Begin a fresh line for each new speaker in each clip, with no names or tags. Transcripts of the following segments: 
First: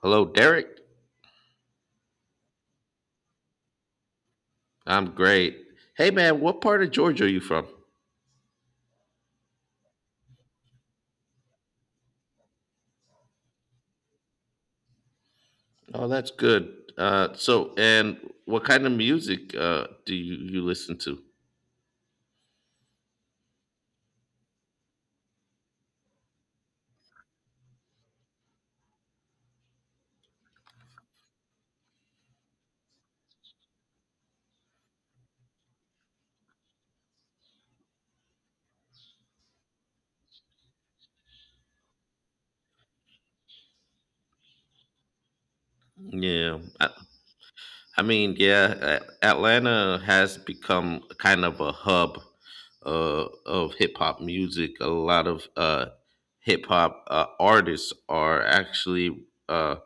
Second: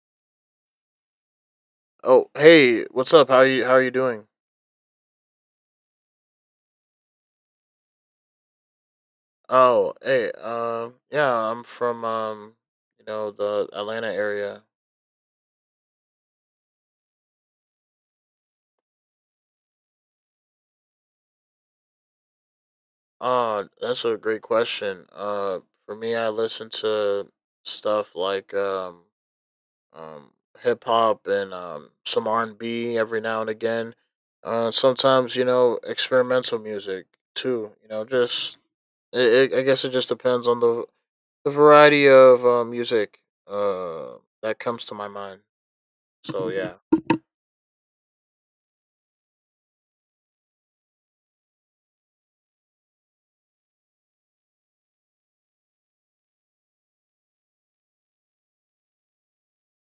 Hello, Derek.
Oh, hey, what's up? How are you doing?
I'm great. Hey, man, what part of Georgia are you from?
Oh, hey, yeah, I'm from the Atlanta area.
Oh, that's good. And what kind of music do you listen to?
That's a great question. For me, I listen to stuff like um, hip hop and some R and B every now and again. Sometimes, you know, experimental music too. I guess it just depends on the variety of music uh that comes to my mind. So
Yeah,
yeah.
I, I mean, yeah, Atlanta has become kind of a hub of hip hop music. A lot of hip hop artists are actually uh,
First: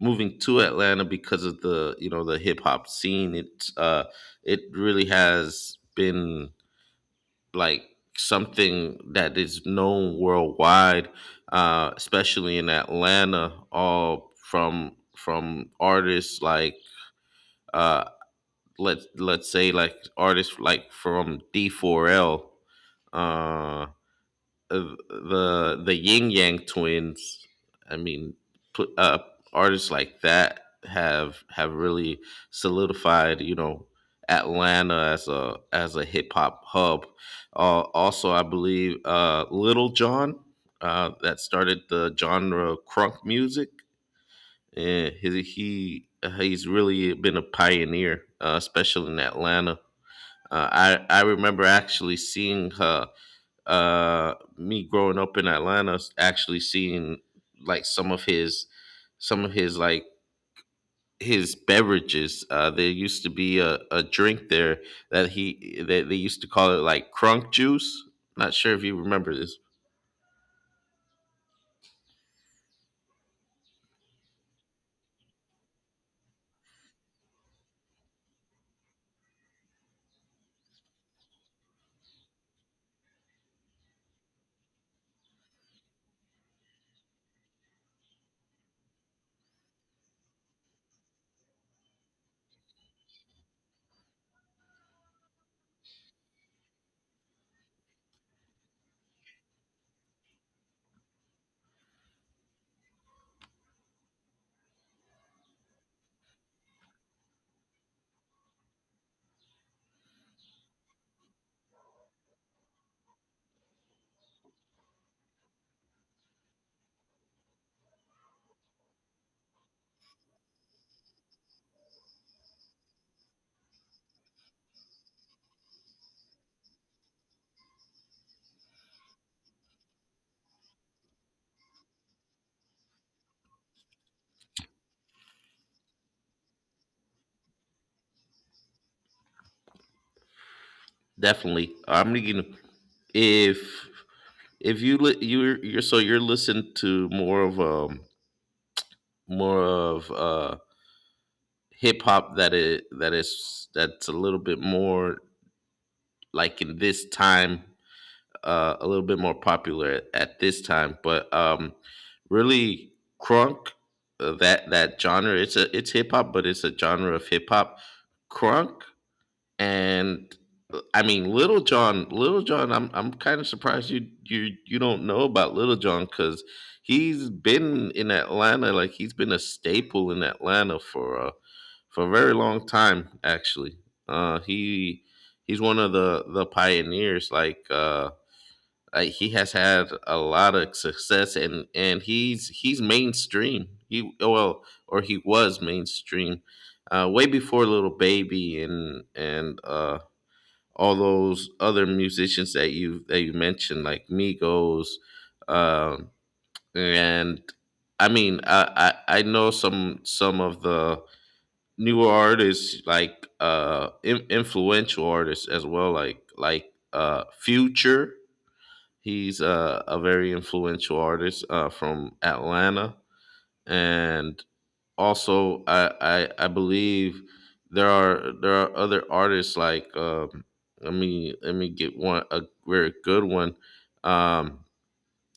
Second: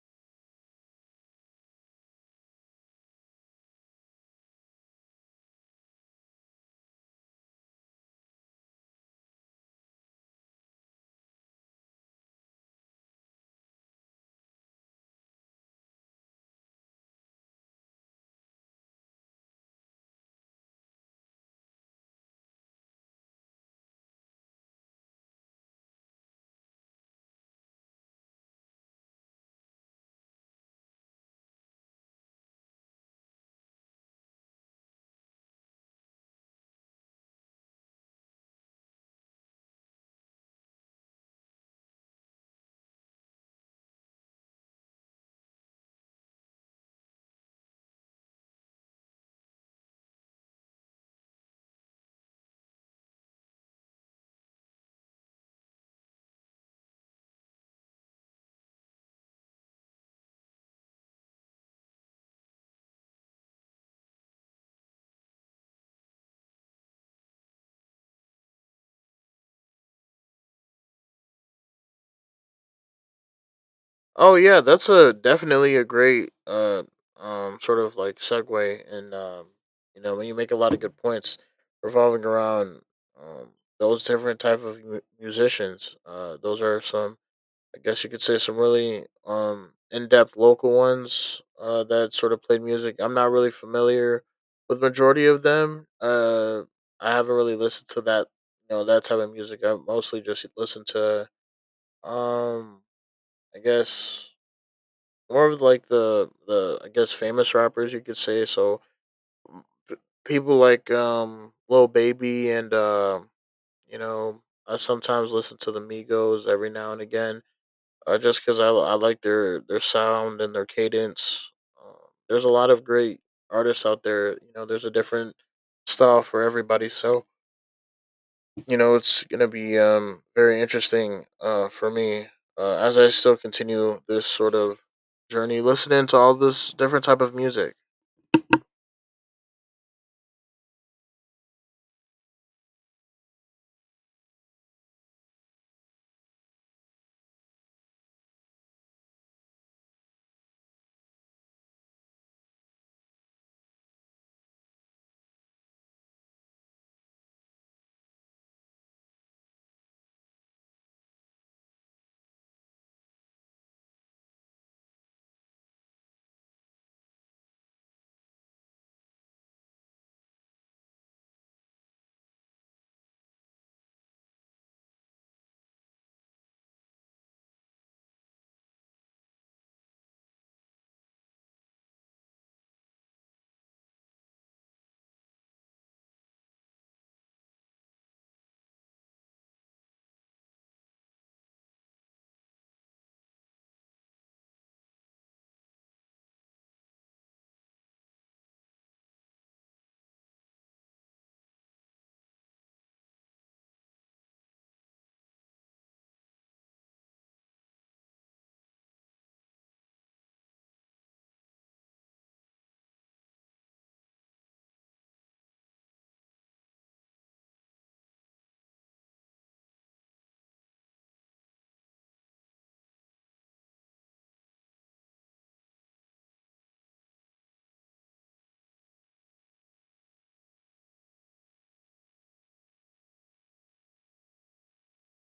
moving to Atlanta because of the you know the hip hop scene. It really has been like something that is known worldwide, especially in Atlanta, all from artists like uh, let's say like artists like from D4L. uh uh, the Yin Yang Twins. I mean, put, uh, artists like that have really solidified, you know, Atlanta as a hip hop hub. Also, I believe Little John that started the genre of crunk music. And he's really been a pioneer, especially in Atlanta. Uh, I remember actually seeing her me growing up in Atlanta actually seeing like some of his like his beverages. There used to be a drink there that he that they used to call it like crunk juice, not sure if you remember this.
Oh yeah, that's a definitely a great sort of like segue, and you know, when you make a lot of good points revolving around um those different type of musicians. Those are some, I guess you could say, some really in depth local ones that sort of played music. I'm not really familiar with majority of them. I haven't really listened to that, that type of music. I mostly just listen to um I guess more of like the I guess famous rappers, you could say. So people like Lil Baby and you know, I sometimes listen to the Migos every now and again, just because I like their sound and their cadence. There's a lot of great artists out there. You know, there's a different style for everybody. So you know it's gonna be very interesting for me, as I still continue this sort of journey listening to all this different type of music.
Definitely, I'm thinking if if you you're listening to more of more of uh hip hop that it that is that's a little bit more like in this time, a little bit more popular at this time. But really, crunk, that genre. It's hip hop, but it's a genre of hip hop. Crunk, and I mean Little John. Little John. I'm kind of surprised you don't know about Little John because he's been in Atlanta. Like he's been a staple in Atlanta for a very long time. Actually, uh, he he's one of the pioneers. Like he has had a lot of success, and he's mainstream. He well, or he was mainstream, way before Little Baby and all those other musicians that you mentioned, like Migos, um, and I mean, I know some of the newer artists like influential artists as well like future. He's a very influential artist from Atlanta, and also I believe there are other artists like let me get one a very good one. Um,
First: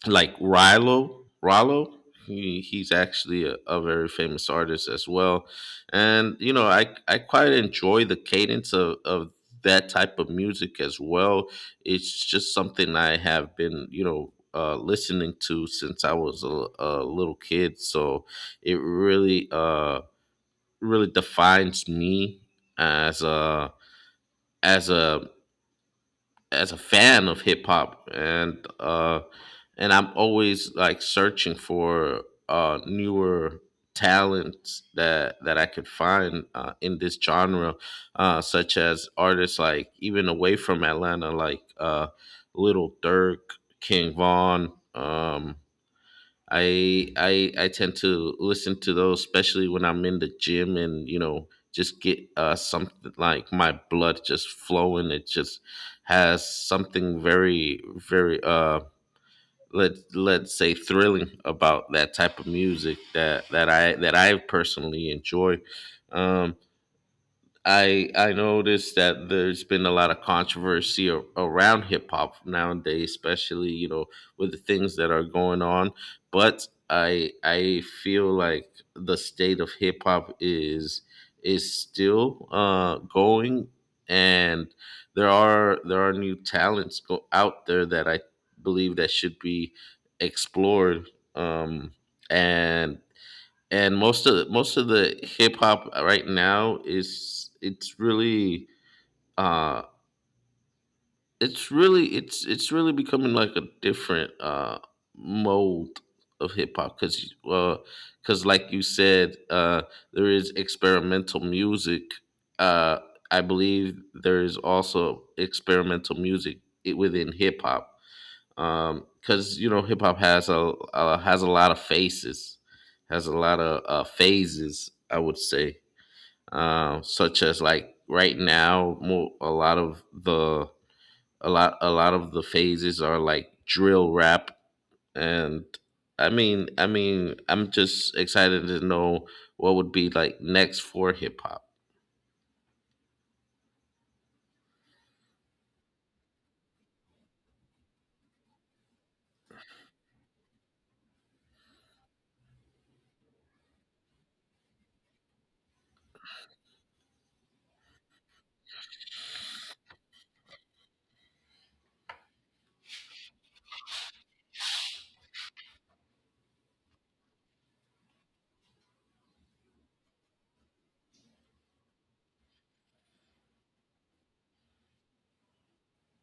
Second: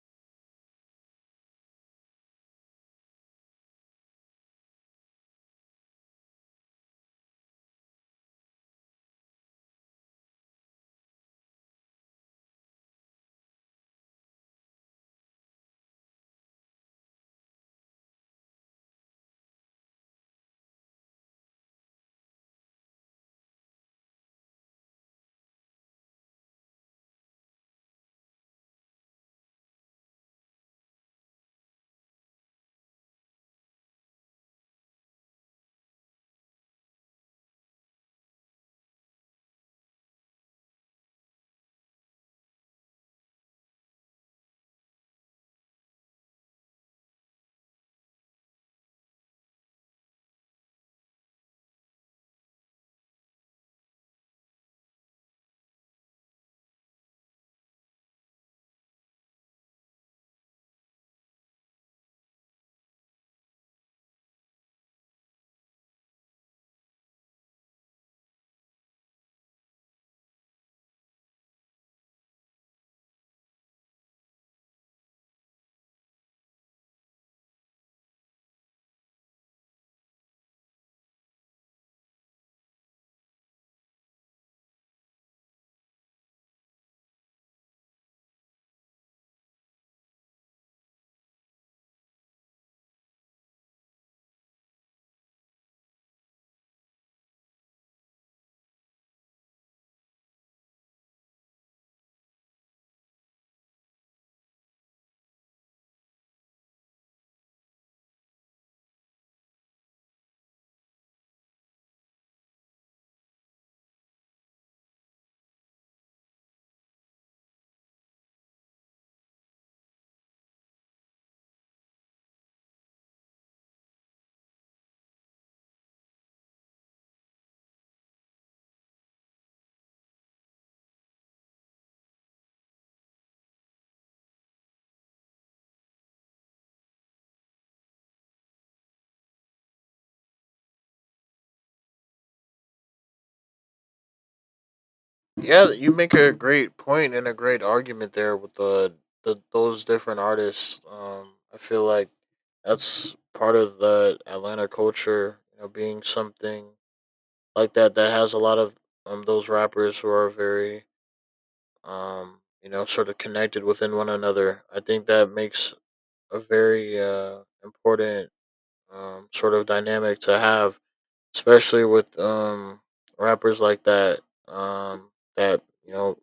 like Rilo. He's actually a very famous artist as well, and you know I quite enjoy the cadence of that type of music as well. It's just something I have been, listening to since I was a little kid, so it really really defines me as as a a fan of hip hop, and I'm always like searching for newer talents that I could find in this genre, such as artists like, even away from Atlanta, like Little Dirk, King Vaughn. I tend to listen to those, especially when I'm in the gym, and just get something like my blood just flowing. It just has something very very let's say thrilling about that type of music that I personally enjoy. Um, I noticed that there's been a lot of controversy around hip hop nowadays, especially with the things that are going on. But I feel like the state of hip hop is still going, and there are new talents go out there that I believe that should be explored. Um, and and most of most of the hip hop right now is it's really uh it's really it's really becoming like a different mold of hip hop, cuz like you said, there is experimental music. uh I believe there is also experimental music within hip hop, because you know hip hop has a lot of faces, has a lot of phases, I would say, such as like right now, more a lot of the phases are like drill rap, and I mean I'm just excited to know what would be like next for hip hop.
Yeah, you make a great point and a great argument there with the those different artists. I feel like that's part of the Atlanta culture, you know, being something like that, that has a lot of those rappers who are very you know, sort of connected within one another. I think that makes a very important sort of dynamic to have, especially with rappers like that um that you know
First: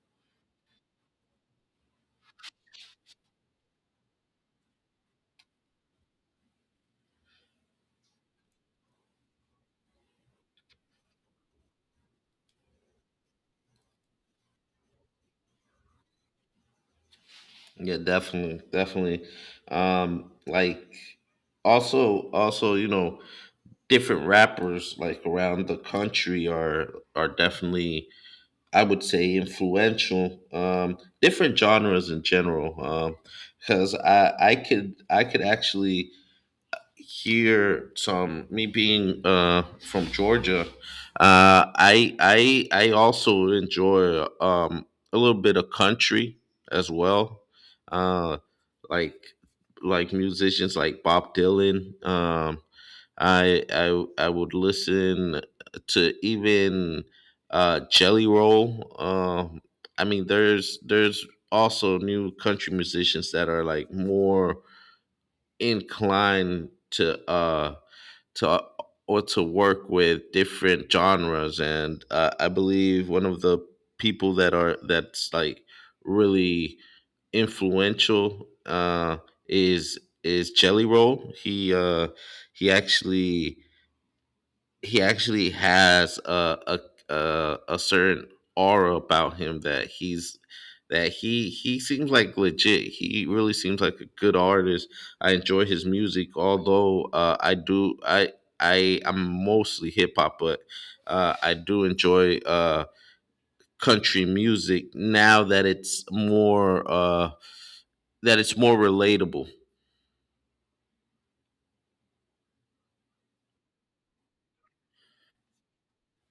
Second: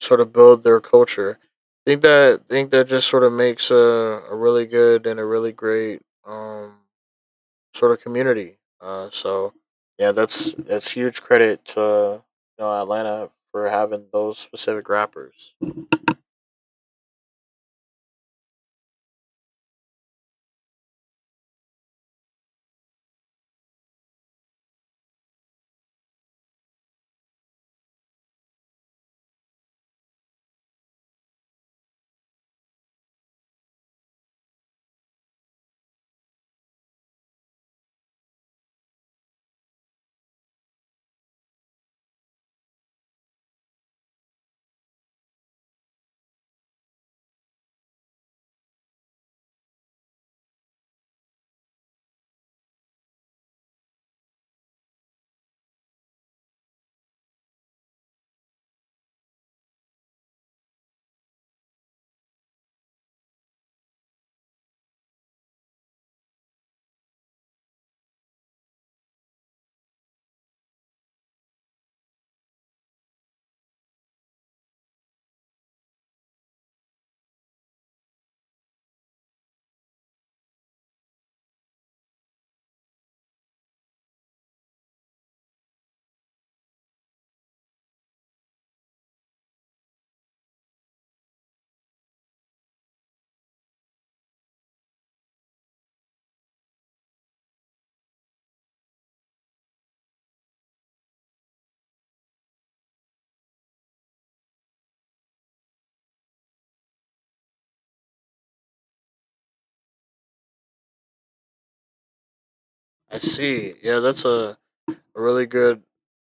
sort of build their culture. I think that just sort of makes a really good and a really great, sort of community. So yeah, that's huge credit to, you know, Atlanta for having those specific rappers.
Yeah, definitely, definitely. Like also different rappers like around the country are definitely, I would say, influential. Different genres in general, because I could actually here, Tom, me being from Georgia, I also enjoy a little bit of country as well, uh, like musicians like Bob Dylan. I would listen to even Jelly Roll. I mean, there's also new country musicians that are like more inclined to or to work with different genres, and I believe one of the people that are that's like really influential is Jelly Roll. He actually he actually has a certain aura about him, that he seems like legit. He really seems like a good artist. I enjoy his music, although I'm mostly hip hop, but I do enjoy country music now that it's more relatable.
I see. Yeah, that's a really good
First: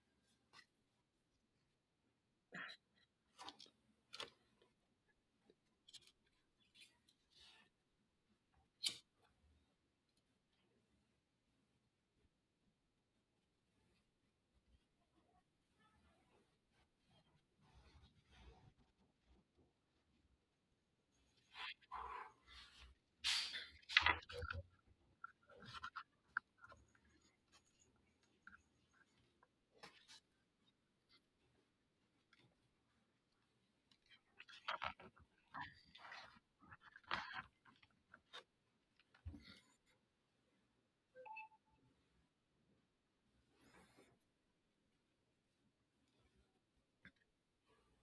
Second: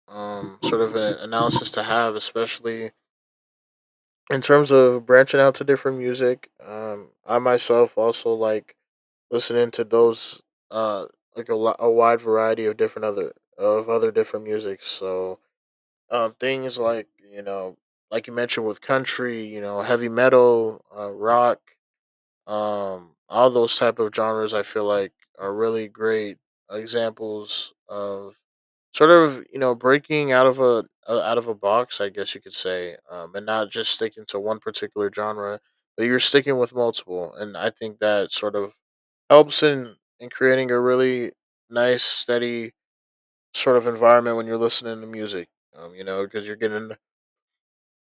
sort of analysis to have, especially in terms of branching out to different music. I myself also like listening to those uh like a wide variety of different other of other different music. So things like, you know, like you mentioned, with country, you know, heavy metal, rock, all those type of genres, I feel like are really great examples of sort of, you know, breaking out of a, out of a box, I guess you could say. And not just sticking to one particular genre, but you're sticking with multiple. And I think that sort of helps in creating a really nice, steady sort of environment when you're listening to music. You know, because you're getting,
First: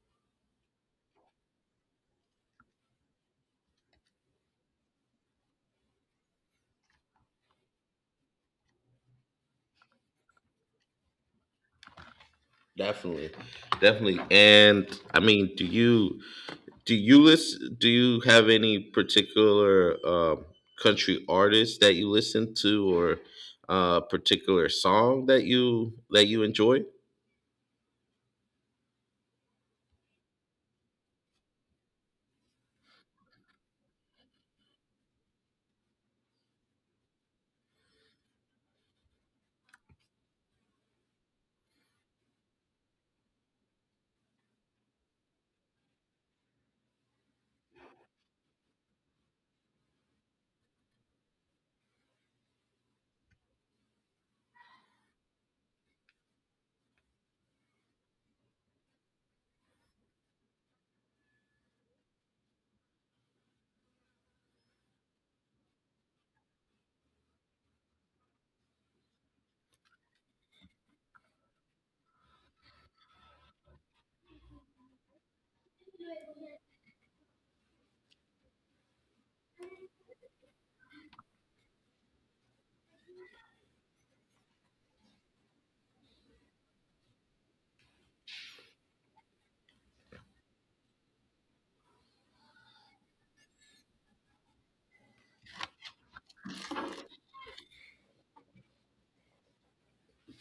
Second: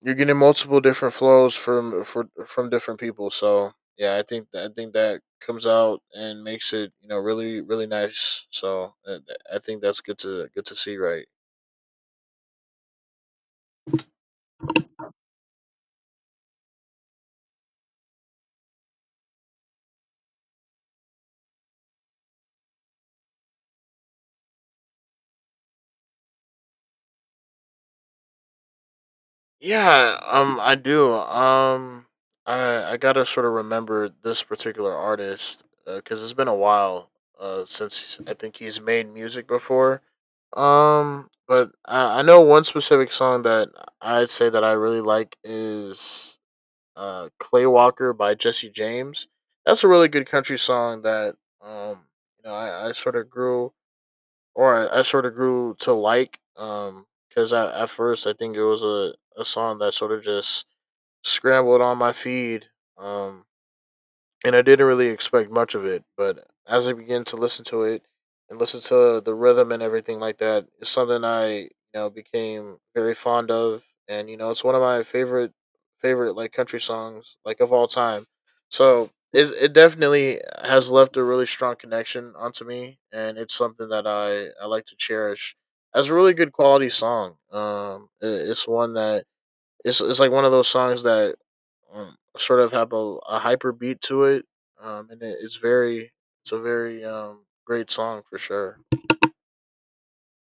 you're getting multiple different flows from different people. So yeah, I think that comes out and makes it, you know, really really nice. So I think that's good to see, right?
Definitely, definitely. And I mean, do you? Do you listen? Do you have any particular country artist that you listen to, or particular song that you enjoy?
Yeah, I do. Um, I gotta sort of remember this particular artist because it's been a while since I think he's made music before. Um, I know one specific song that I'd say that I really like is "Clay Walker" by Jesse James. That's a really good country song that um you know, I sort of grew, or I sort of grew to like, because at first I think it was a song that sort of just scrambled on my feed, um and I didn't really expect much of it. But as I began to listen to it and listen to the rhythm and everything like that, it's something I, you know, became very fond of, and you know it's one of my favorite like country songs, like, of all time. So it definitely has left a really strong connection onto me, and it's something that I like to cherish as a really good quality song. It's one that. It's like one of those songs that sort of have a hyper beat to it, and it's very, it's a very great song for sure.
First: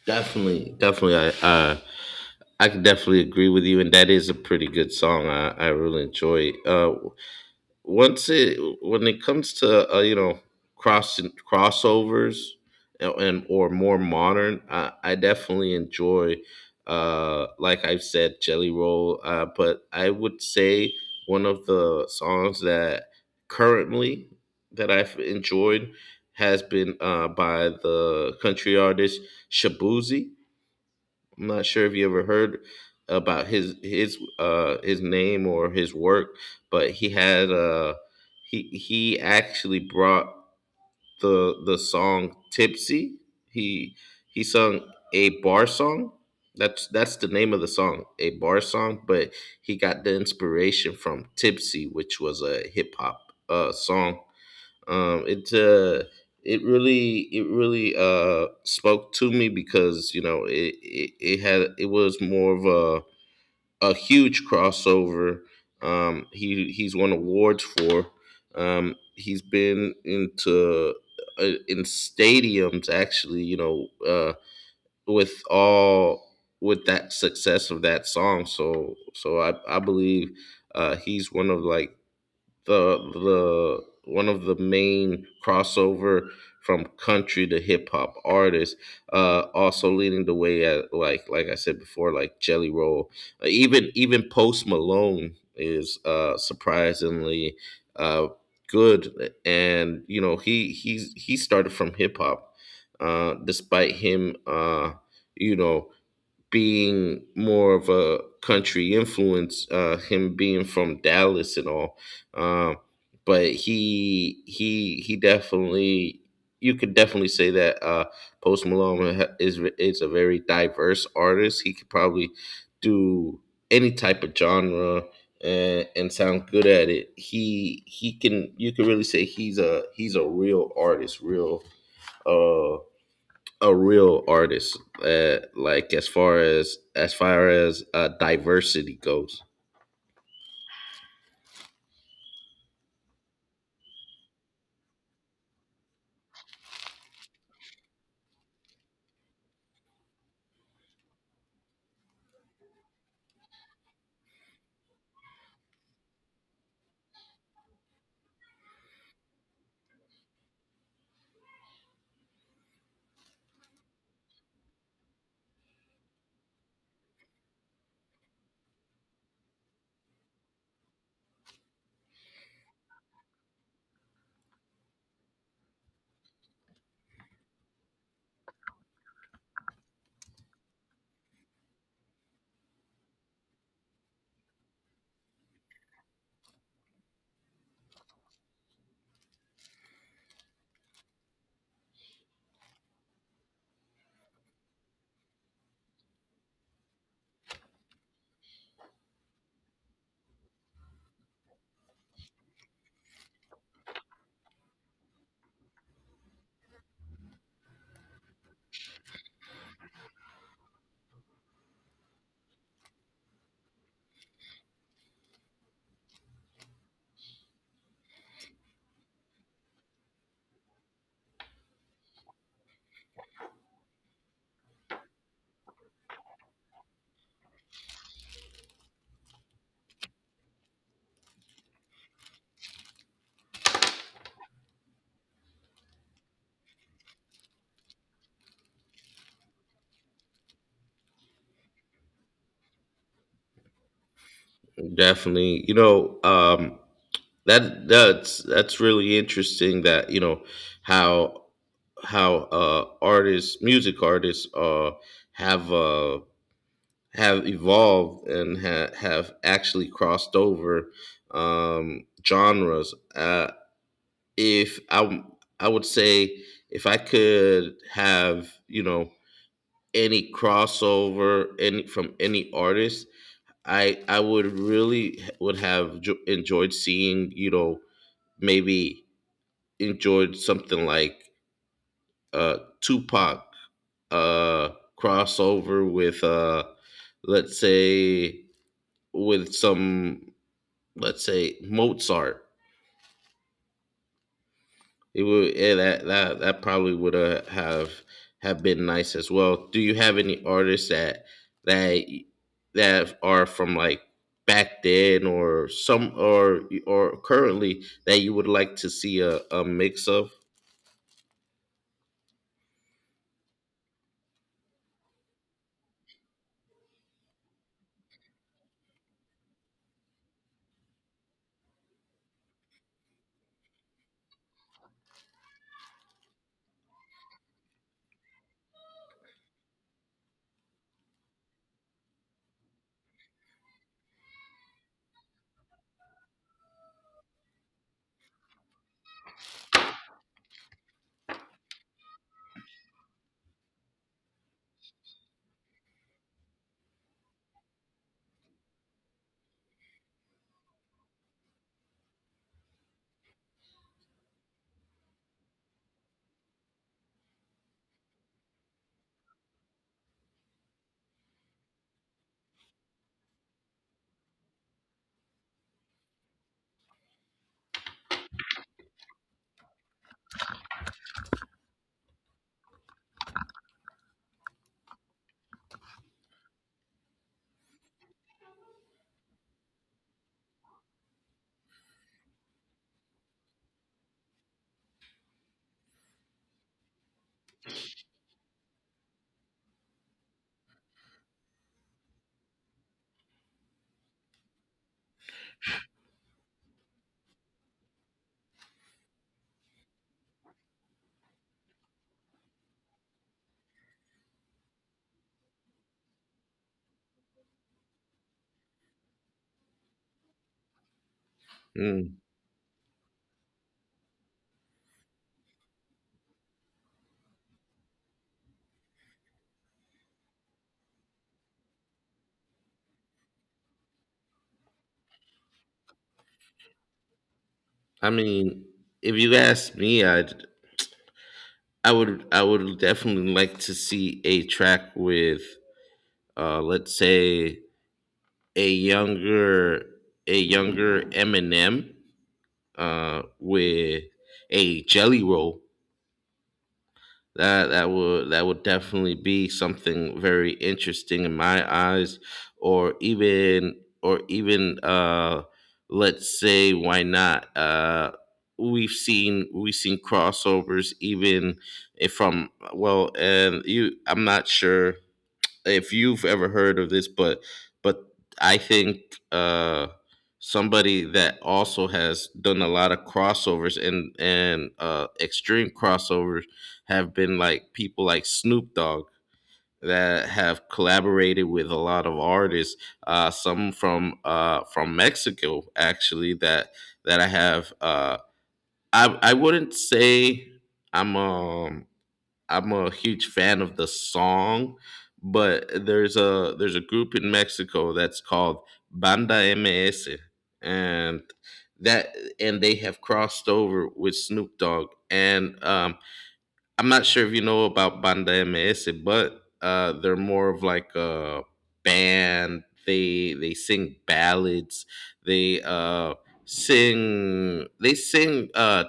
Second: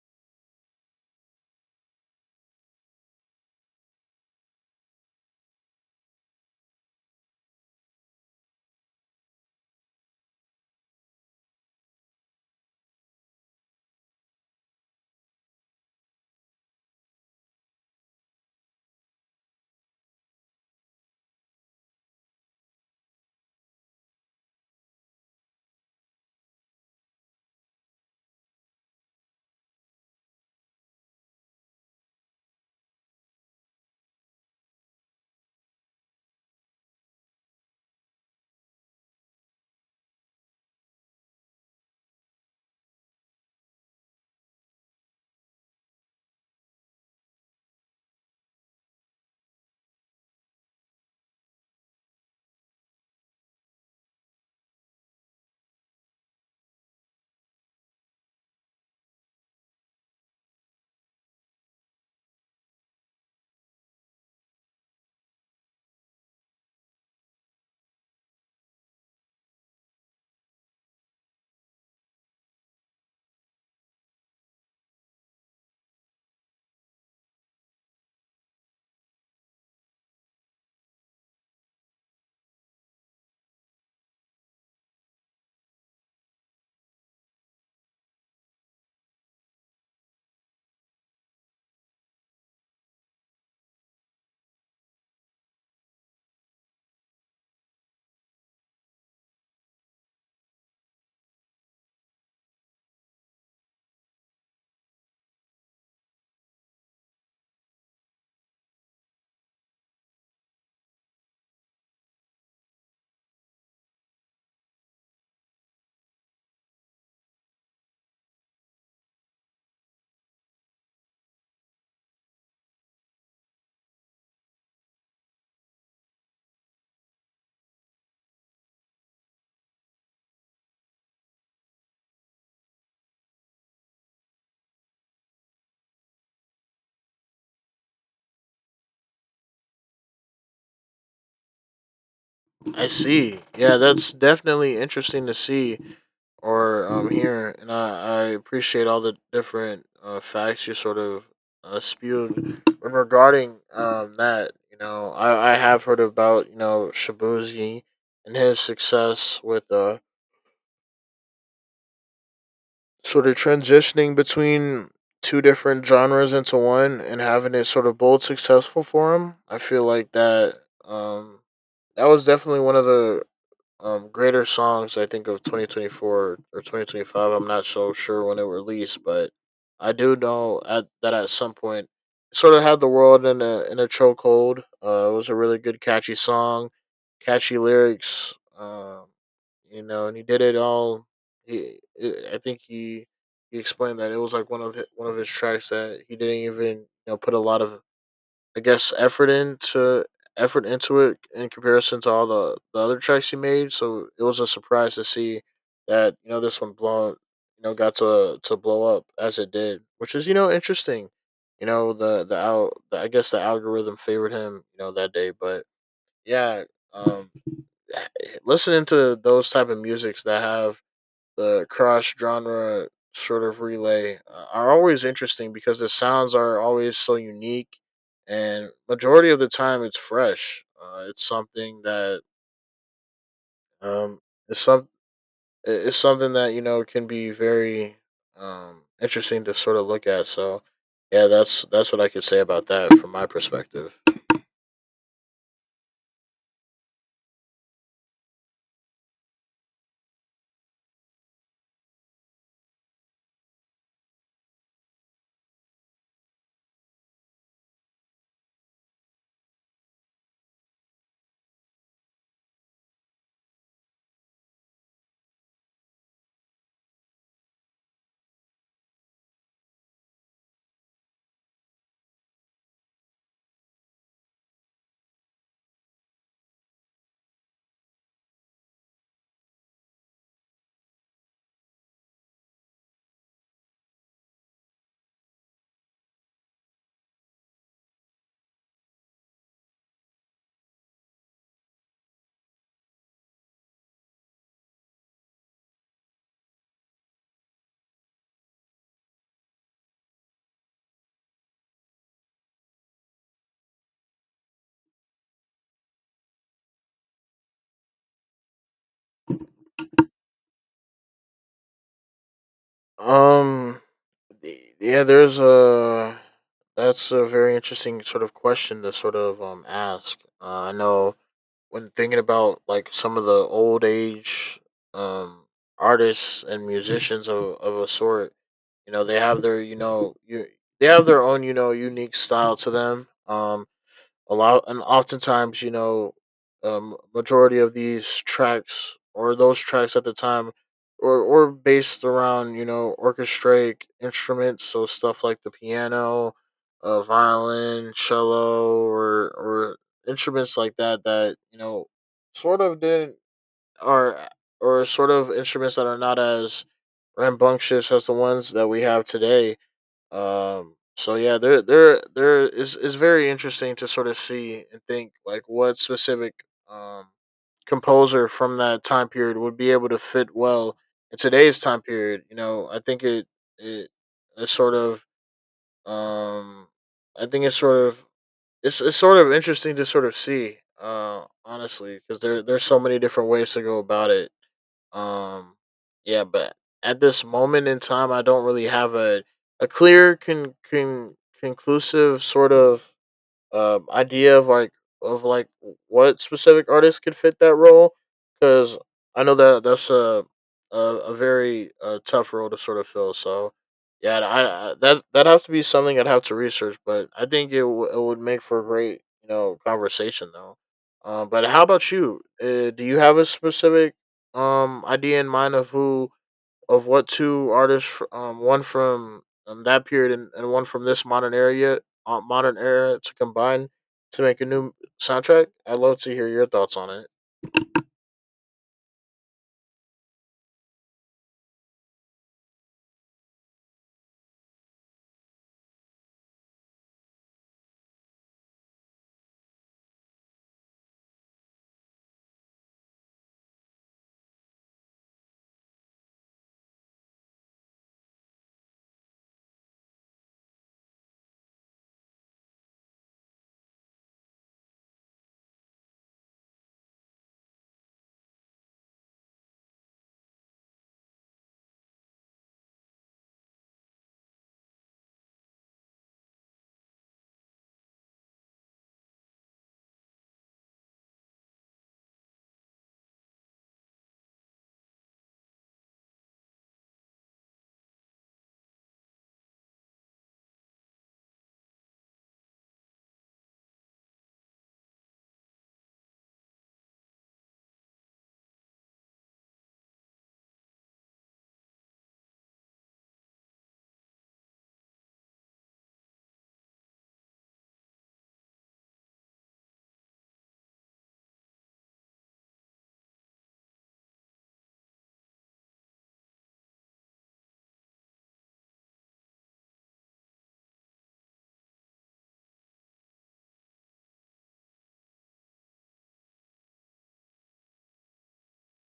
Definitely, definitely. I can definitely agree with you, and that is a pretty good song. I really enjoy. it. Once it when it comes to cross crossovers, and or more modern, I definitely enjoy, like I've said, Jelly Roll, but I would say one of the songs currently that I've enjoyed has been by the country artist Shabuzi. I'm not sure if you ever heard about his name or his work, but he had he actually brought the song Tipsy. He he sung a bar song. That's the name of the song, a bar song, but he got the inspiration from Tipsy, which was a hip hop song. Um it uh it really it really uh spoke to me because it was more of a huge crossover. He's won awards for, he's been into in stadiums, actually, with all with that success of that song, so so I believe he's the the one of the main crossover from country to hip hop artists, also leading the way, at like I said before, like Jelly Roll. Even Post Malone is surprisingly uh, good, and he started from hip hop, despite him, you know being more of a country influence, him being from Dallas and all. Um, but he definitely you could definitely say that Post Malone is a very diverse artist. He could probably do any type of genre and sound good at it. He can you can really say he's a real artist, real uh a real artist, like as far as diversity goes.
I see. Yeah, that's definitely interesting to see or hear, and I appreciate all the different facts you sort of spewed when regarding that. You know, I have heard about, you know, Shabuzi and his success with sort of transitioning between two different genres into one and having it sort of both successful for him. I feel like that um that was definitely one of the greater songs, I think, of 2024 or 2025. I'm not so sure when it released, but I do know at, that at some point it sort of had the world in a chokehold. It was a really good catchy song, catchy lyrics. You know, and he did it all. I think he explained that it was like one of one of his tracks that he didn't even, you know, put a lot of, I guess, effort into, effort into it in comparison to all the other tracks he made. So it was a surprise to see that, you know, this one blown, you know, got to blow up as it did, which is, you know, interesting. I guess the algorithm favored him, you know, that day. But yeah, um, eh, listening to those type of musics that have the cross genre sort of relay, are always interesting because the sounds are always so unique, and majority of the time it's fresh. It's something that um it's some it's something that, you know, can be very interesting to sort of look at. So yeah, that's what I could say about that from my perspective.
Definitely, that's really interesting, that how how artists music artists have uh have evolved and have actually crossed over genres. If I would say, if I could have you know any crossover any from any artist, I would really would have jo- enjoyed seeing, maybe, enjoyed something like Tupac uh crossover with let's say with some let's say Mozart. It would yeah, that that that probably would, have been nice as well. Do you have any artists that y- that are from like back then, or some or currently, that you would like to see a mix of?
um yeah, there's a that's a very interesting sort of question to sort of ask. I know when thinking about like some of the old age, um artists and musicians of a sort, you know, they have their, you know, you they have their own, you know, unique style to them. A lot and oftentimes, you know, majority of these tracks or those tracks at the time or based around, you know, orchestraic instruments. So stuff like the piano, violin, cello, or instruments like that, that, you know, sort of didn't are or sort of instruments that are not as rambunctious as the ones that we have today. So yeah, there is very interesting to sort of see and think, like, what specific um composer from that time period would be able to fit well in today's time period. You know, I think it is sort of, um I think it's sort of interesting to sort of see, honestly, because there, there's so many different ways to go about it. um, yeah, but at this moment in time, I don't really have a clear, conclusive sort of, idea of like, of like what specific artist could fit that role, because I know that that's a very tough role to sort of fill. So yeah, I, that that have to be something I'd have to research, but I think it would make for a great, you know, conversation though. But how about
Mm.
you? Do you have a specific idea in mind of who, of what two artists, one from, that period, and one from this modern area, modern era, to combine to make a new soundtrack. I'd love to hear your thoughts on it.
I mean, if you ask me, I would definitely like to see a track with let's say a younger, Eminem, with a Jelly Roll. That would definitely be something very interesting in my eyes, or even, let's say, why not? We've seen crossovers even if from well, and you I'm not sure if you've ever heard of this, but I think uh, somebody that also has done a lot of crossovers and extreme crossovers have been like people like Snoop Dogg that have collaborated with a lot of artists, some from Mexico actually that I have. I wouldn't say I'm um I'm a huge fan of the song, but there's a group in Mexico that's called Banda MS, and that and they have crossed over with Snoop Dogg. And I'm not sure if you know about Banda MS, but they're more of like a band. They sing ballads. They uh, sing they sing uh,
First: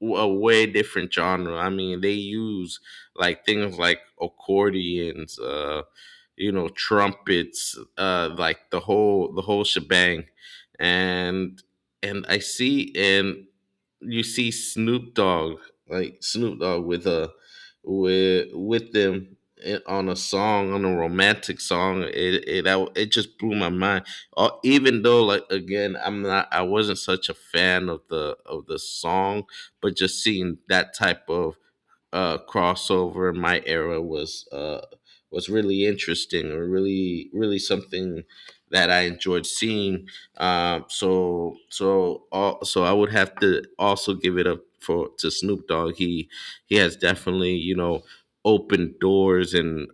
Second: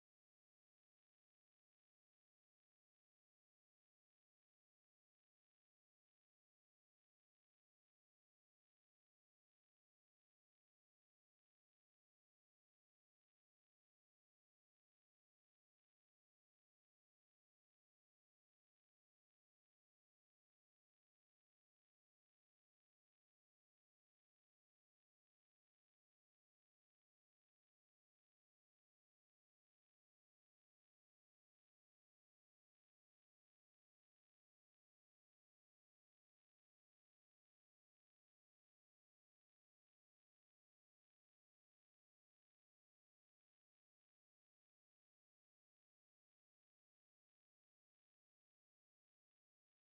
w- a way different genre. I mean, they use like things like accordions, you know, trumpets, like the whole shebang, and and I see and you see Snoop Dogg like Snoop Dogg with a with them on a song on a romantic song it just blew my mind even though like again I wasn't such a fan of the song, but just seeing that type of crossover in my era was really interesting or really really something that I enjoyed seeing. So I would have to also give it up for to Snoop Dogg. He has definitely opened doors and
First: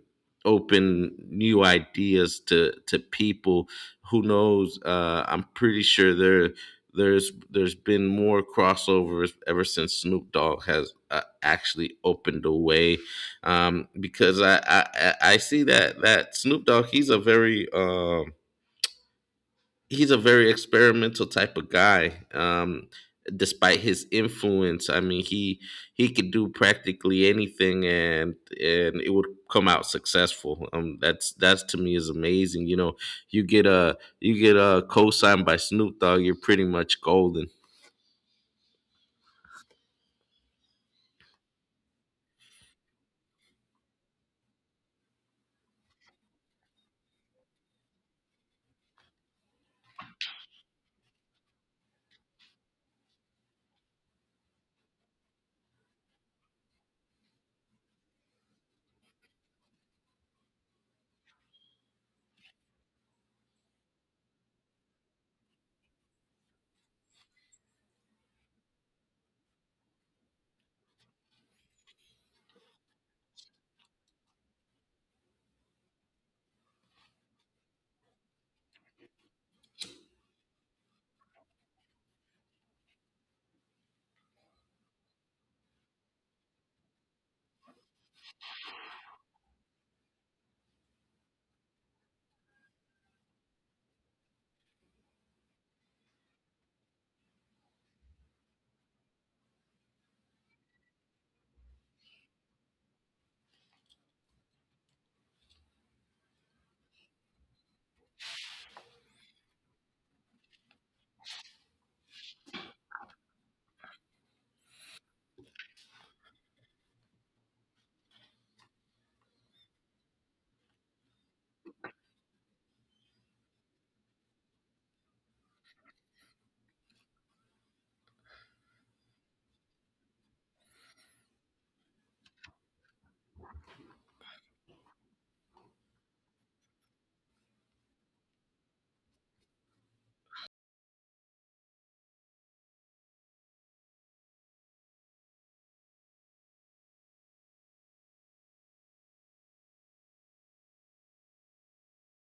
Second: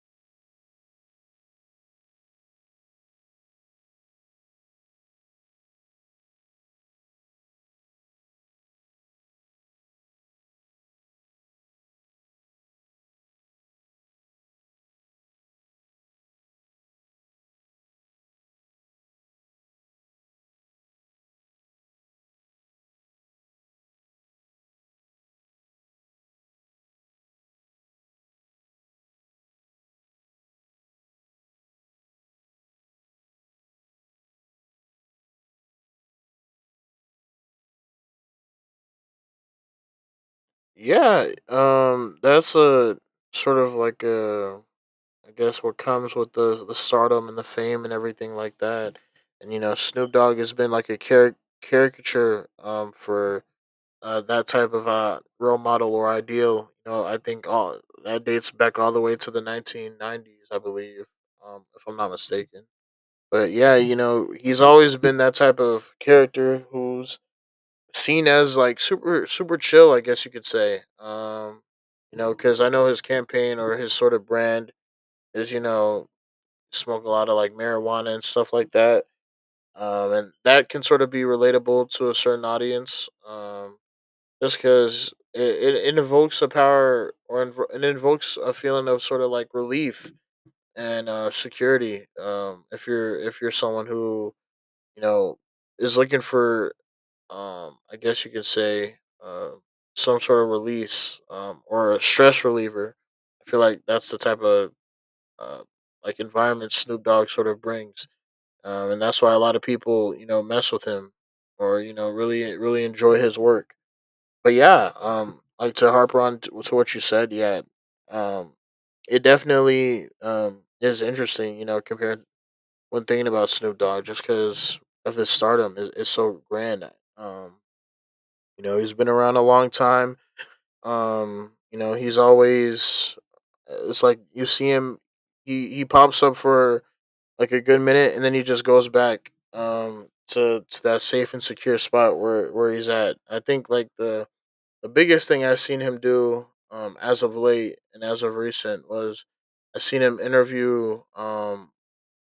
open new ideas to people. Who knows? I'm pretty sure there's been more crossovers ever since Snoop Dogg has actually opened the way, because I see that Snoop Dogg, he's a very experimental type of guy. Despite his influence, I mean, he could do practically anything, and it would come out successful. That's to me is amazing. You know, you get a co-signed by Snoop Dogg, you're pretty much golden.
Yeah, that's a sort of like I guess what comes with the stardom and the fame and everything like that. And you know, Snoop Dogg has been like a caricature, for that type of role model or ideal. You know, I think all that dates back all the way to the 1990s, I believe, if I'm not mistaken. But yeah, you know, he's always been that type of character who's seen as like super super chill, I guess you could say. You know, because I know his campaign or his sort of brand is, you know, smoke a lot of like marijuana and stuff like that. And that can sort of be relatable to a certain audience. Just because it invokes a power or it invokes a feeling of sort of like relief and security. If you're someone who you know is looking for, I guess you could say, uh, some sort of release or a stress reliever. I feel like that's the type of uh, like environment Snoop Dogg sort of brings, and that's why a lot of people you know mess with him or you know really enjoy his work but yeah, like to harper on to what you said, yeah, um, it definitely is interesting, you know, compared when thinking about Snoop Dogg, just because of his stardom is so grand. Um, you know, he's been around a long time. You know, he's always it's like you see him, he pops up for like a good minute, and then he just goes back to that safe and secure spot where he's at. I think like the biggest thing I've seen him do as of late and as of recent was I've seen him interview um,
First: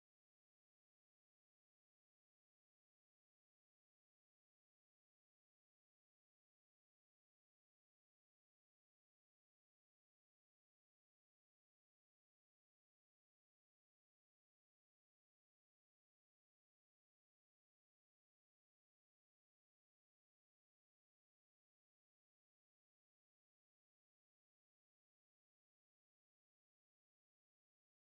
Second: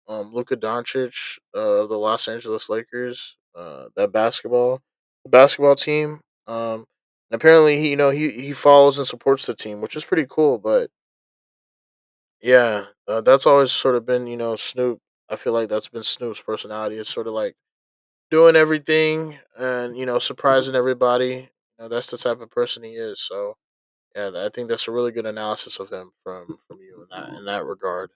um, Luka Doncic of the Los Angeles Lakers, that basketball the basketball team. Um, and apparently, he you know he follows and supports the team, which is pretty cool. But yeah, that's always sort of been you know Snoop. I feel like that's been Snoop's personality. It's sort of like doing everything and you know surprising everybody. You know, that's the type of person he is. So yeah, I think that's a really good analysis of him from you in that regard.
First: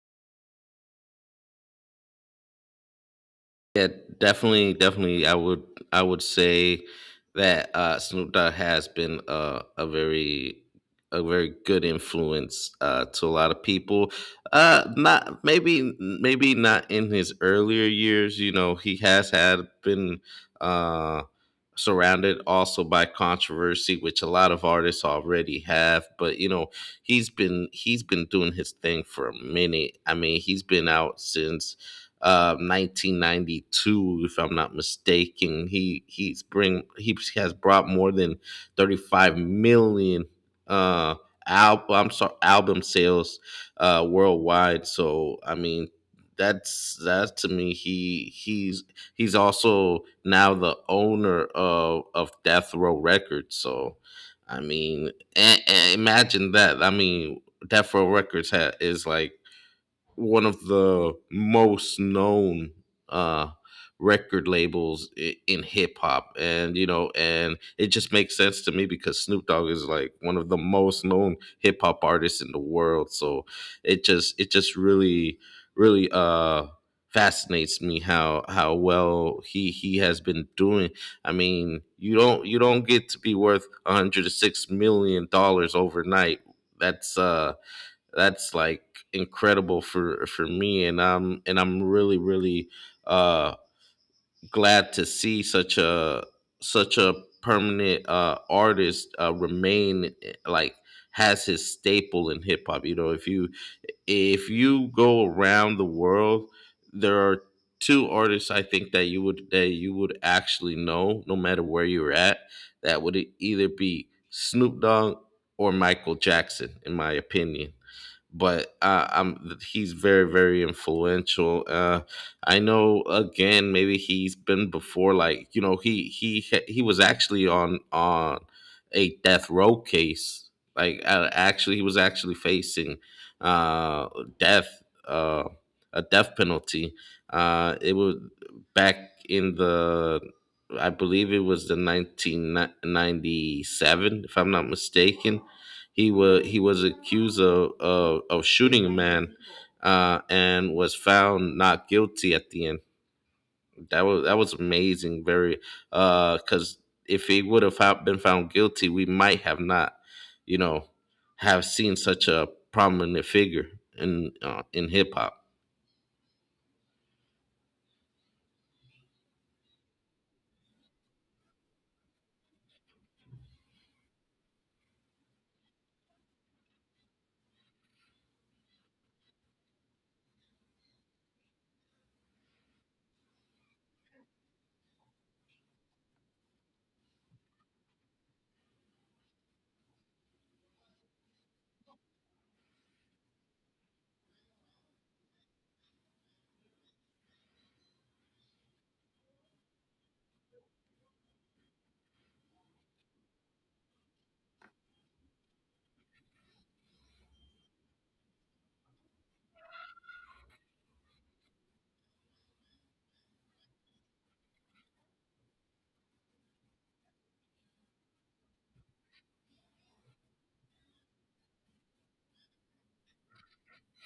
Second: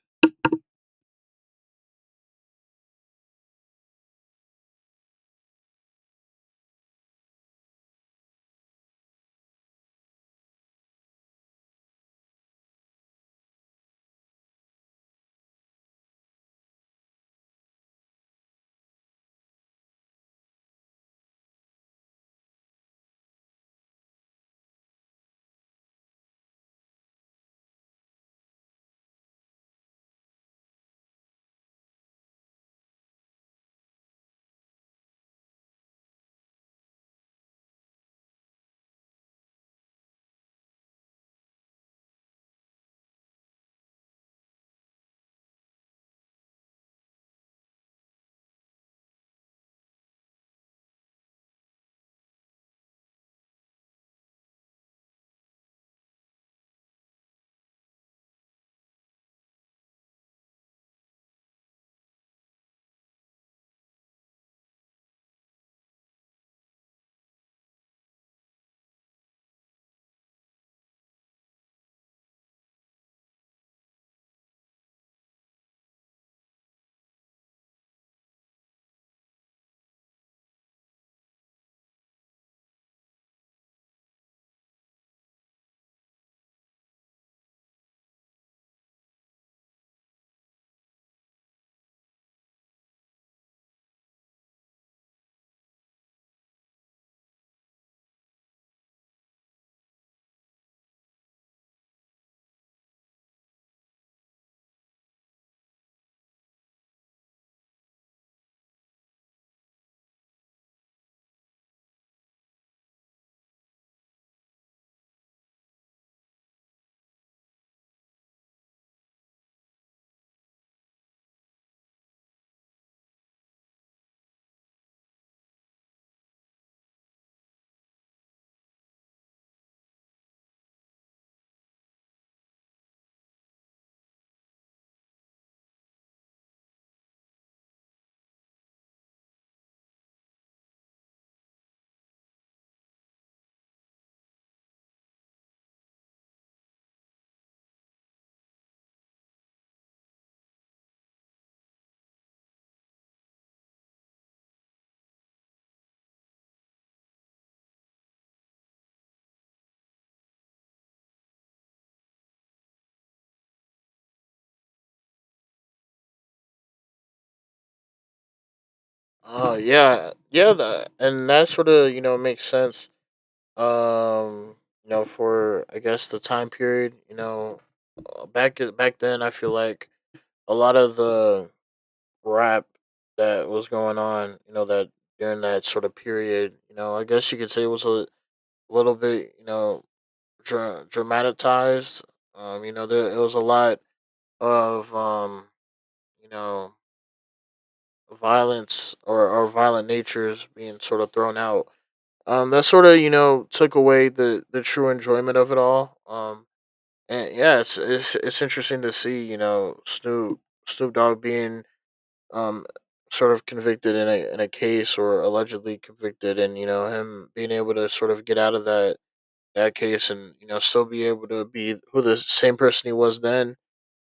Yeah, definitely, definitely. I would say that Snoop Dogg has been a very good influence to a lot of people. Not maybe, maybe not in his earlier years. You know, he has had been uh, surrounded also by controversy, which a lot of artists already have. But you know, he's been doing his thing for a minute. I mean, he's been out since 1992, if I'm not mistaken. He he's bring he has brought more than 35 million uh, I'm sorry, album sales worldwide. So I mean that's, that to me, he's he's also now the owner of Death Row Records. So I mean, imagine that. I mean, Death Row Records is like one of the most known uh record labels in hip hop, and you know, and it just makes sense to me because Snoop Dogg is like one of the most known hip hop artists in the world. So it just really really fascinates me how well he has been doing. I mean, you don't get to be worth 106 million dollars overnight. that's uh that's like incredible for me, and I'm really really uh glad to see such a such a permanent artist remain like has his staple in hip hop. You know, if you go around the world, there are two artists, I think, that you would actually know no matter where you're at, that would either be Snoop Dogg or Michael Jackson, in my opinion. But I'm he's very very influential. I know, again, maybe he's been before. Like, you know, he he was actually on a death row case, like actually, he was actually facing uh, death a death penalty. It was back in the, I believe it was the 1997, if I'm not mistaken. He was accused of of shooting a man, and was found not guilty at the end. That was amazing. Very, because if he would have been found guilty, we might have not, you know, have seen such a prominent figure in hip hop.
Oh yeah, yeah, that and that sort of you know makes sense. Um, you know, for I guess the time period, you know, back then, I feel like a lot of the rap that was going on, you know, that during that sort of period, you know, I guess you could say it was a little bit, you know, dramatized. You know, there it was a lot of you know violence or violent natures being sort of thrown out. That sort of you know took away the true enjoyment of it all. And yeah, it's interesting to see you know Snoop Dogg being um sort of convicted in a case or allegedly convicted, and you know him being able to sort of get out of that case and you know still be able to be who the same person he was then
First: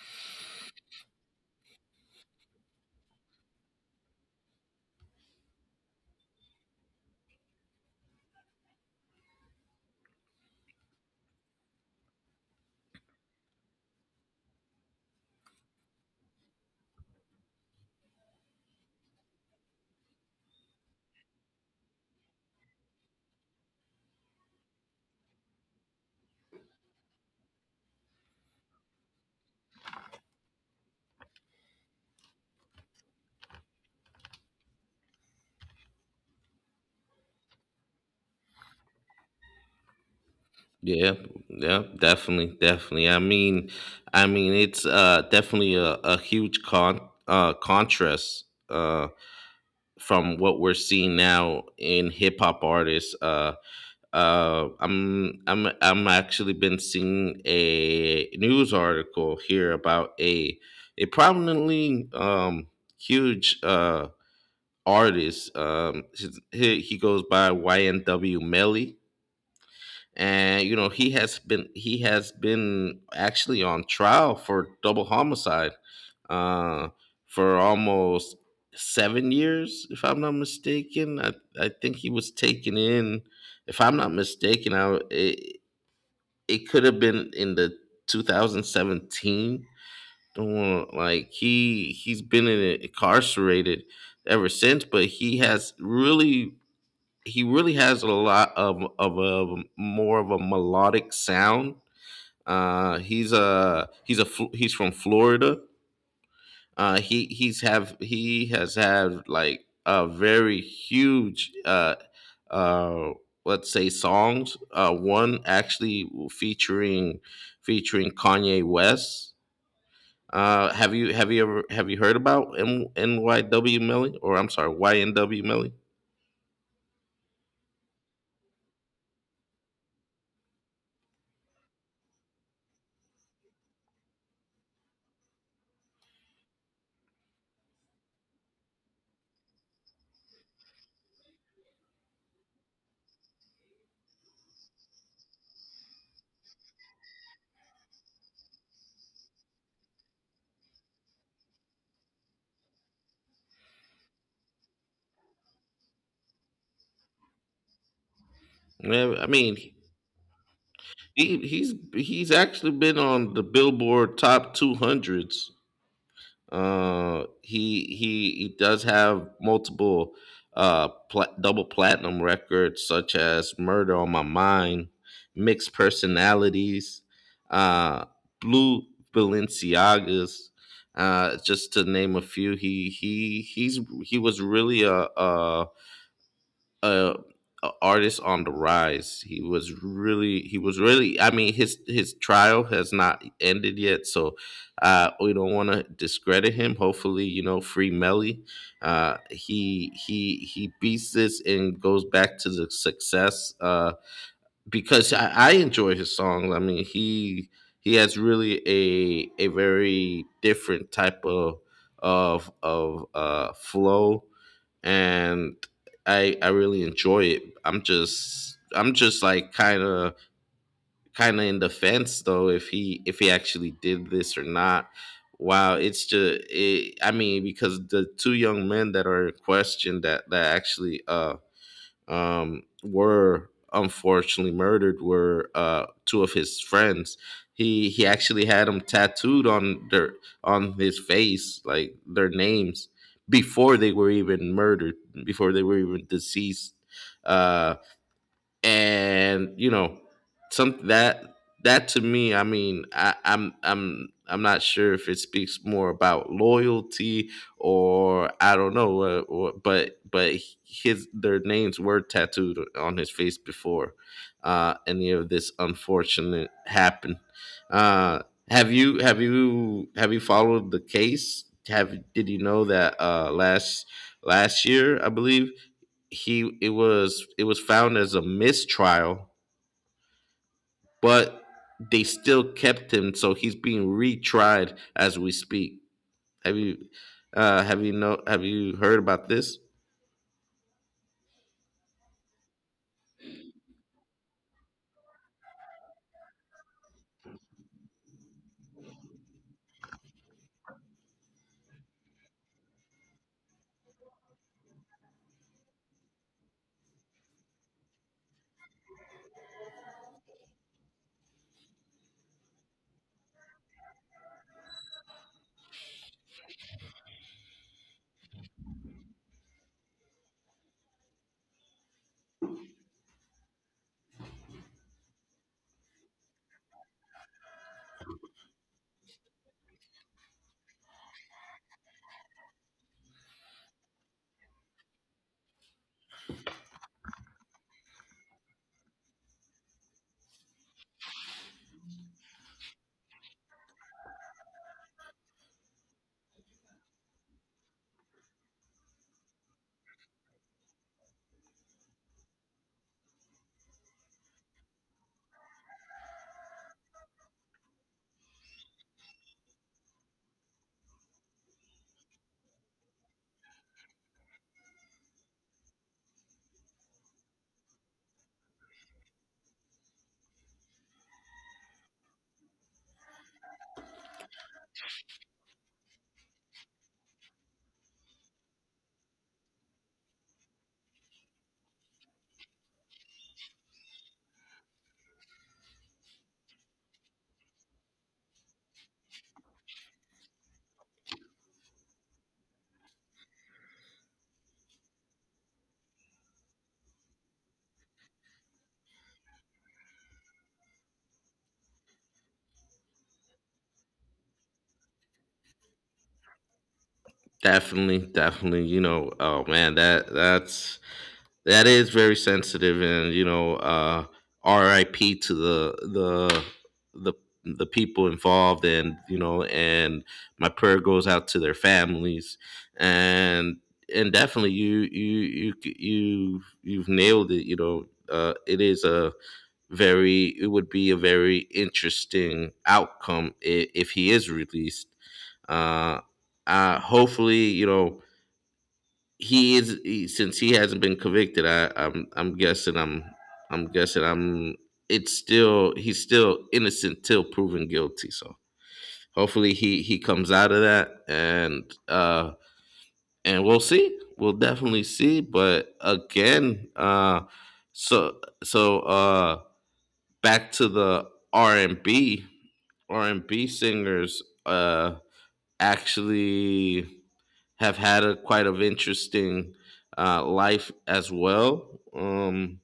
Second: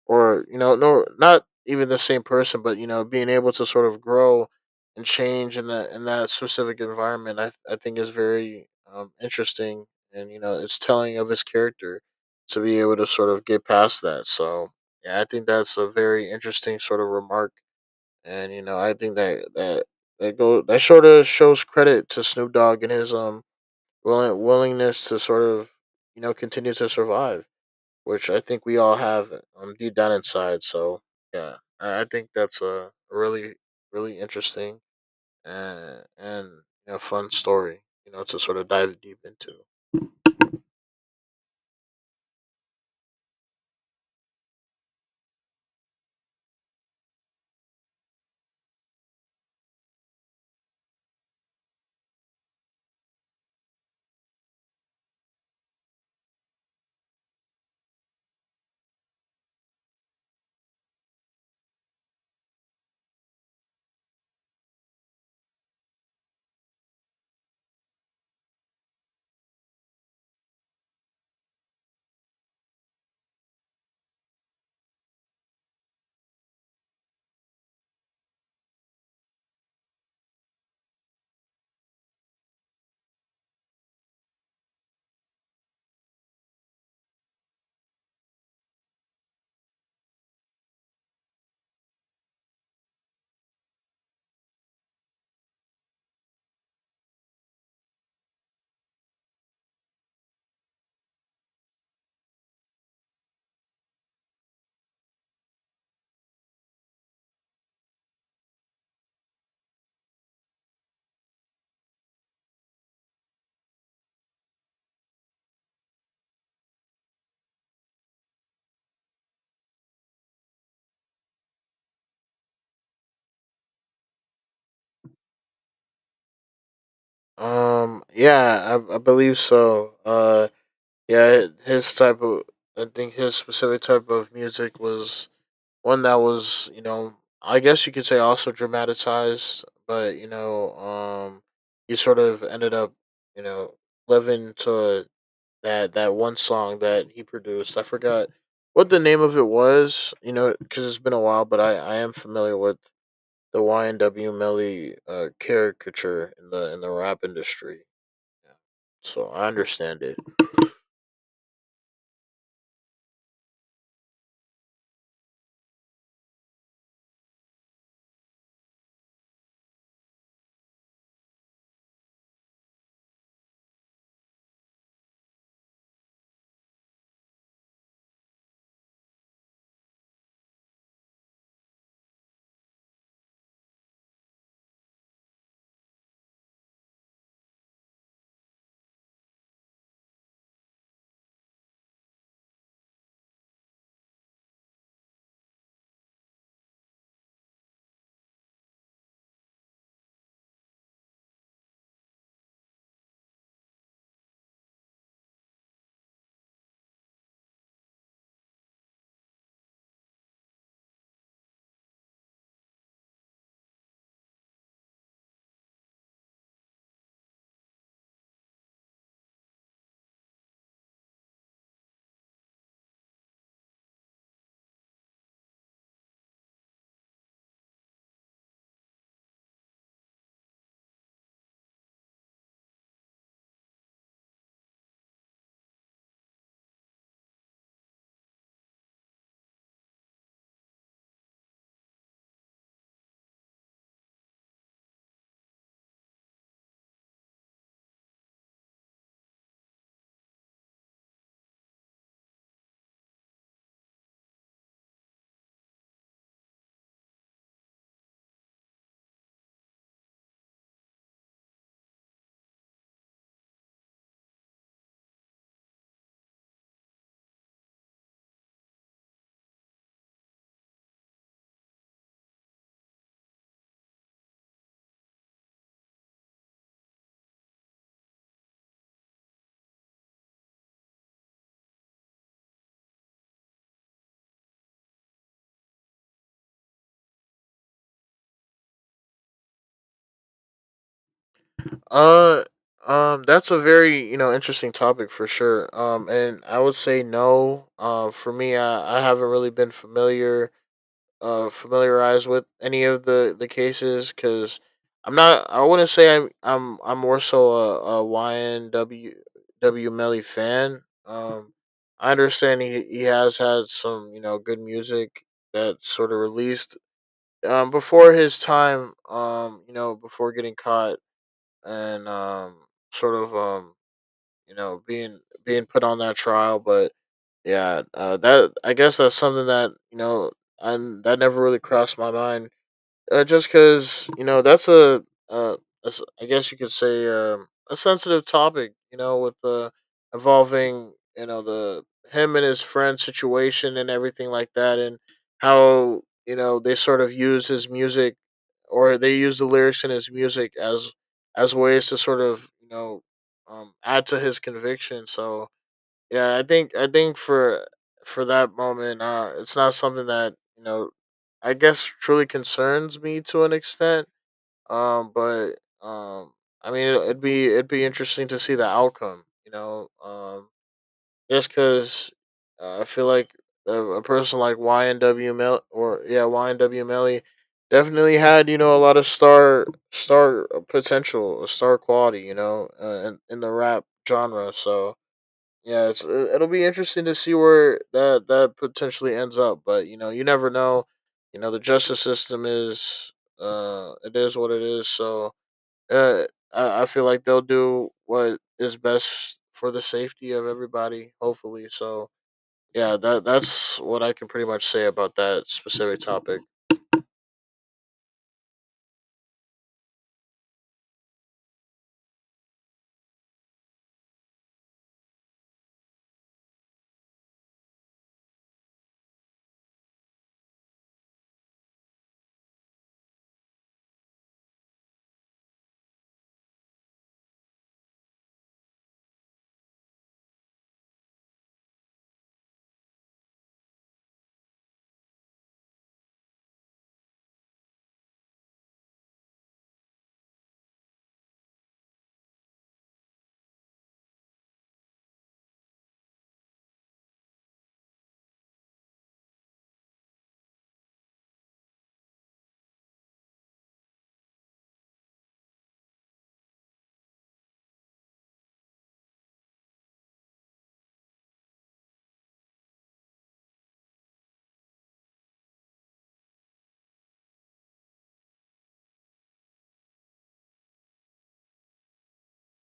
or you know no not even the same person but you know being able to sort of grow and change in that specific environment I think is very interesting and you know it's telling of his character to be able to sort of get past that so yeah I think that's a very interesting sort of remark and you know I think that that that go that sort of shows credit to snoop dogg and his willingness to sort of you know continue to survive which I think we all have deep down inside. So yeah, I think that's a really interesting and you know, fun story. You know, to sort of dive deep into.
Yeah, yeah, definitely, definitely. I mean, it's definitely a huge contrast from what we're seeing now in hip hop artists. I'm actually been seeing a news article here about a prominently huge artist. He goes by YNW Melly, and you know, he has been actually on trial for double homicide uh for almost 7 years, if I'm not mistaken. I think he was taken in, if I'm not mistaken. It could have been in the 2017. Don't want like He he's been incarcerated ever since. But he has really, he really has a lot of a more of a melodic sound. He's from Florida. He he's have he has had like a very huge uh, let's say songs. One actually featuring Kanye West. Have you heard about MNYW NYW Melly, or I'm sorry, YNW Melly?
Yeah, I believe so. Yeah, his type of I think his specific type of music was one that was you know I guess you could say also dramatized, but you know he sort of ended up you know living to that one song that he produced. I forgot what the name of it was. You know, because it's been a while, but I am familiar with the YNW Melly caricature in the rap industry. Yeah.
Yeah, I
So I
mean,
understand it.
he's actually been on the Billboard top 200s. He does have multiple double platinum records such as Murder on My Mind, Mixed Personalities, uh Blue Balenciagas, just to name a few. He was really a, a artist on the rise. He was really, he was really. I mean, his trial has not ended yet, so we don't want to discredit him. Hopefully, you know, free Melly. He beats this and goes back to the success, because I enjoy his songs. I mean, he has really a very different type of flow, and I really enjoy it. I'm just like kind of in the fence though, if he, if he actually did this or not. Wow, it's just it. I mean, because the two young men that are in question that actually were unfortunately murdered were two of his friends. He actually had them tattooed on their on his face, like their names, before they were even murdered, before they were even deceased. Uh, and you know, some that, that to me, I mean, I, I'm not sure if it speaks more about loyalty or I don't know, but his their names were tattooed on his face before any of this unfortunate happened. uh have you followed the case? Have Did you know that last year, I believe, he it was, it was found as a mistrial, but they still kept him, so he's being retried as we speak. Have you have you heard about this?
Uh, that's a very you know interesting topic for sure. And I would say no. For me, I haven't really been familiar familiarized with any of the cases because I'm not. I wouldn't say I'm. I'm. I'm more so a YNWW Melly fan. I understand he has had some you know good music that sort of released before his time. You know before getting caught and sort of you know being put on that trial, but. Yeah, that I guess that's something that you know, and that never really crossed my mind just because you know that's a, I guess you could say a sensitive topic. You know, with involving you know the him and his friend situation and everything like that, and how you know they sort of use his music or they use the lyrics in his music as ways to sort of you know add to his conviction. So yeah i think for that moment it's not something that you know I guess truly concerns me to an extent but um I mean it'd be interesting to see the outcome you know just because I feel like a person like ynw melly definitely had you know a lot of star potential star quality you know in the rap genre so yeah, it'll be interesting to see where that potentially ends up, but you know, you never know. You know, the justice system is it is what it is, so uh I feel like they'll do what is best for the safety of everybody, hopefully. So, yeah, that's what I can pretty much say about that specific topic.
Definitely, definitely. You know, oh man, that is very sensitive. And you know, R.I.P. to the the people involved, and you know, and my prayer goes out to their families, and and definitely, you you've nailed it. You know, it is a very, it would be a very interesting outcome if he is released. Uh, Hopefully, you know, he is he, since he hasn't been convicted. I, I'm guessing I'm guessing I'm it's still, he's still innocent till proven guilty. So hopefully, he comes out of that, and we'll see. We'll definitely see. But again, so so uh back to the R and B, R and B singers actually have had a quite of interesting life as well. Um,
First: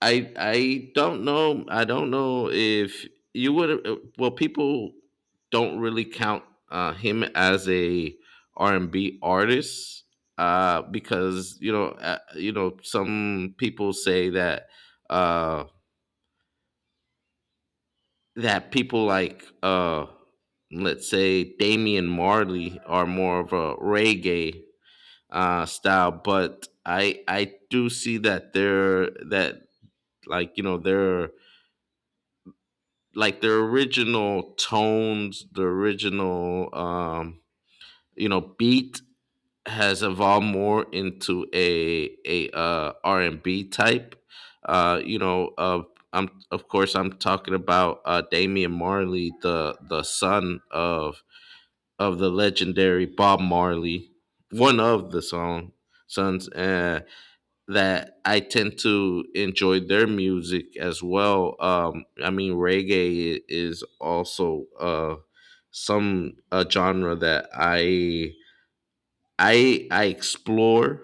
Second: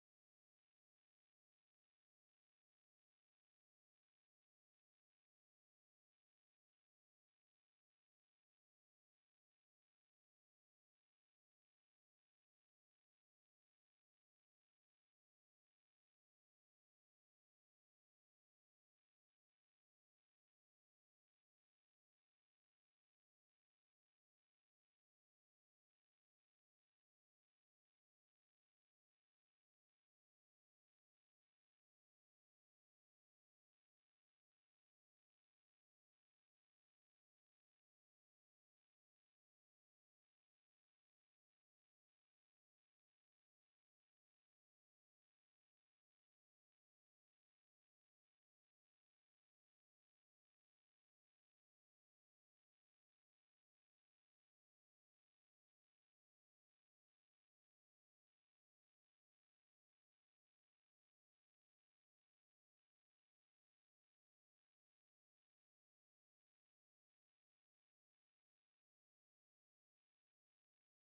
I I don't know. I don't know if you would. Well, people don't really count him as a R and B artist, because you know, you know, some people say that uh, people like, let's say, Damian Marley are more of a reggae style. But I do see that their, that like, you know, their, like, their original tones, the original, you know, beat has evolved more into a R and B type. You know, of, I'm, of course, I'm talking about Damian Marley, the son of the legendary Bob Marley, one of the song sons. That I tend to enjoy their music as well. I mean, reggae is also some a genre that I explore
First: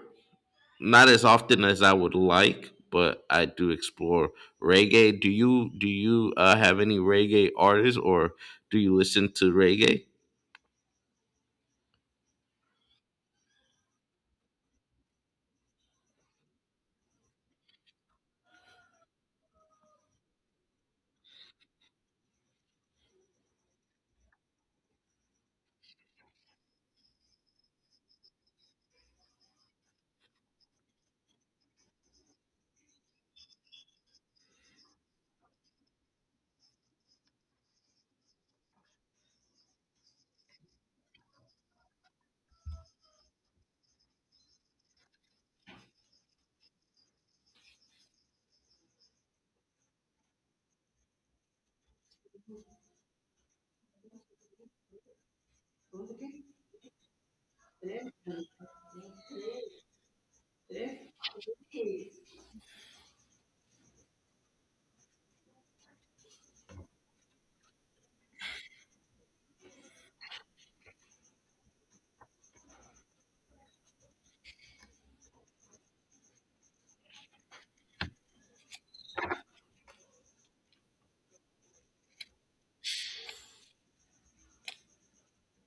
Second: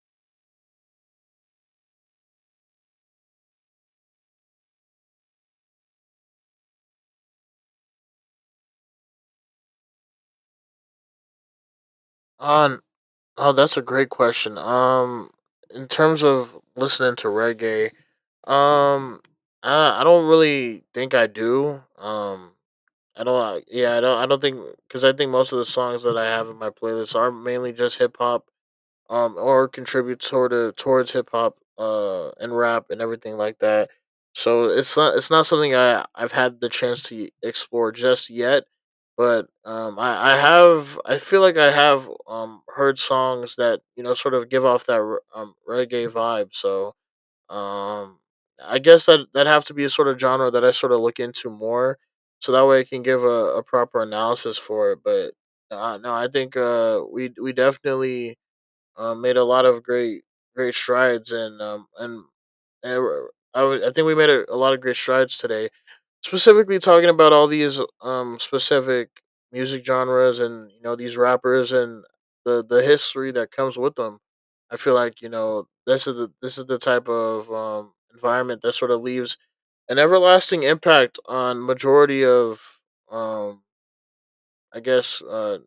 not as often as I would like, but I do explore reggae. Do you have any reggae artists, or do you listen to reggae?
On Oh, that's a great question. In terms of listening to reggae, um, I don't really think I do. I don't. I- Yeah, I don't. I don't think because I think most of the songs that I have in my playlist are mainly just hip hop or contribute towards hip hop, and rap and everything like that. So it's not something I've had the chance to explore just yet, but I have I feel like I have heard songs that you know sort of give off that reggae vibe. So um, I guess that that have to be a sort of genre that I sort of look into more, so that way I can give a proper analysis for it. But no, I think uh, we definitely made a lot of great strides and and we're- I think we made a lot of great strides today, specifically talking about all these specific music genres and you know these rappers and the history that comes with them. I feel like you know this is the type of environment that sort of leaves an everlasting impact on majority of um I guess uh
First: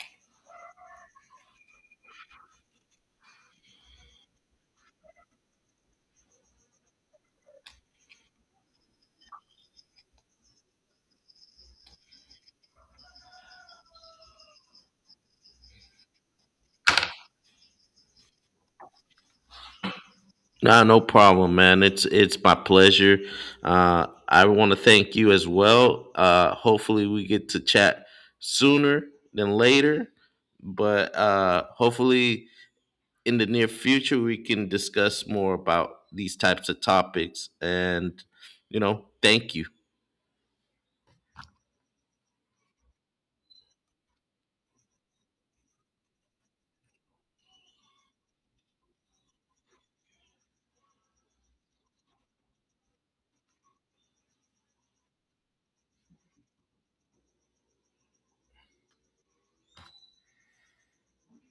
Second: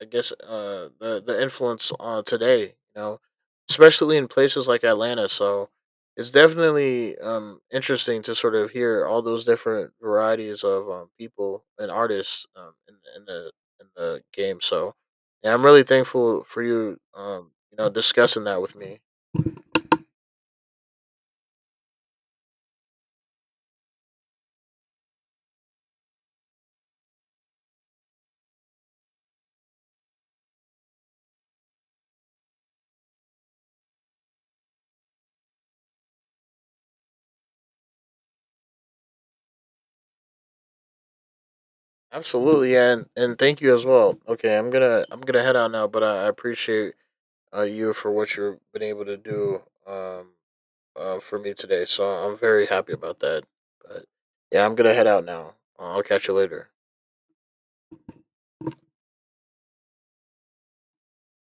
the influence on today, you know, especially in places like Atlanta. So it's definitely interesting to sort of hear all those different varieties of people and artists in the game. So yeah, I'm really thankful for you you know discussing that with me.
Nah, no problem, man. It's my pleasure. I want to thank you as well. Hopefully, we get to chat sooner than later, but hopefully, in the near future, we can discuss more about these types of topics. And you know, thank you.
Absolutely, and thank you as well. Okay, I'm gonna head out now, but I appreciate you for what you've been able to do. For me today. So I'm very happy about that. But yeah, I'm gonna head out now. I'll catch you later.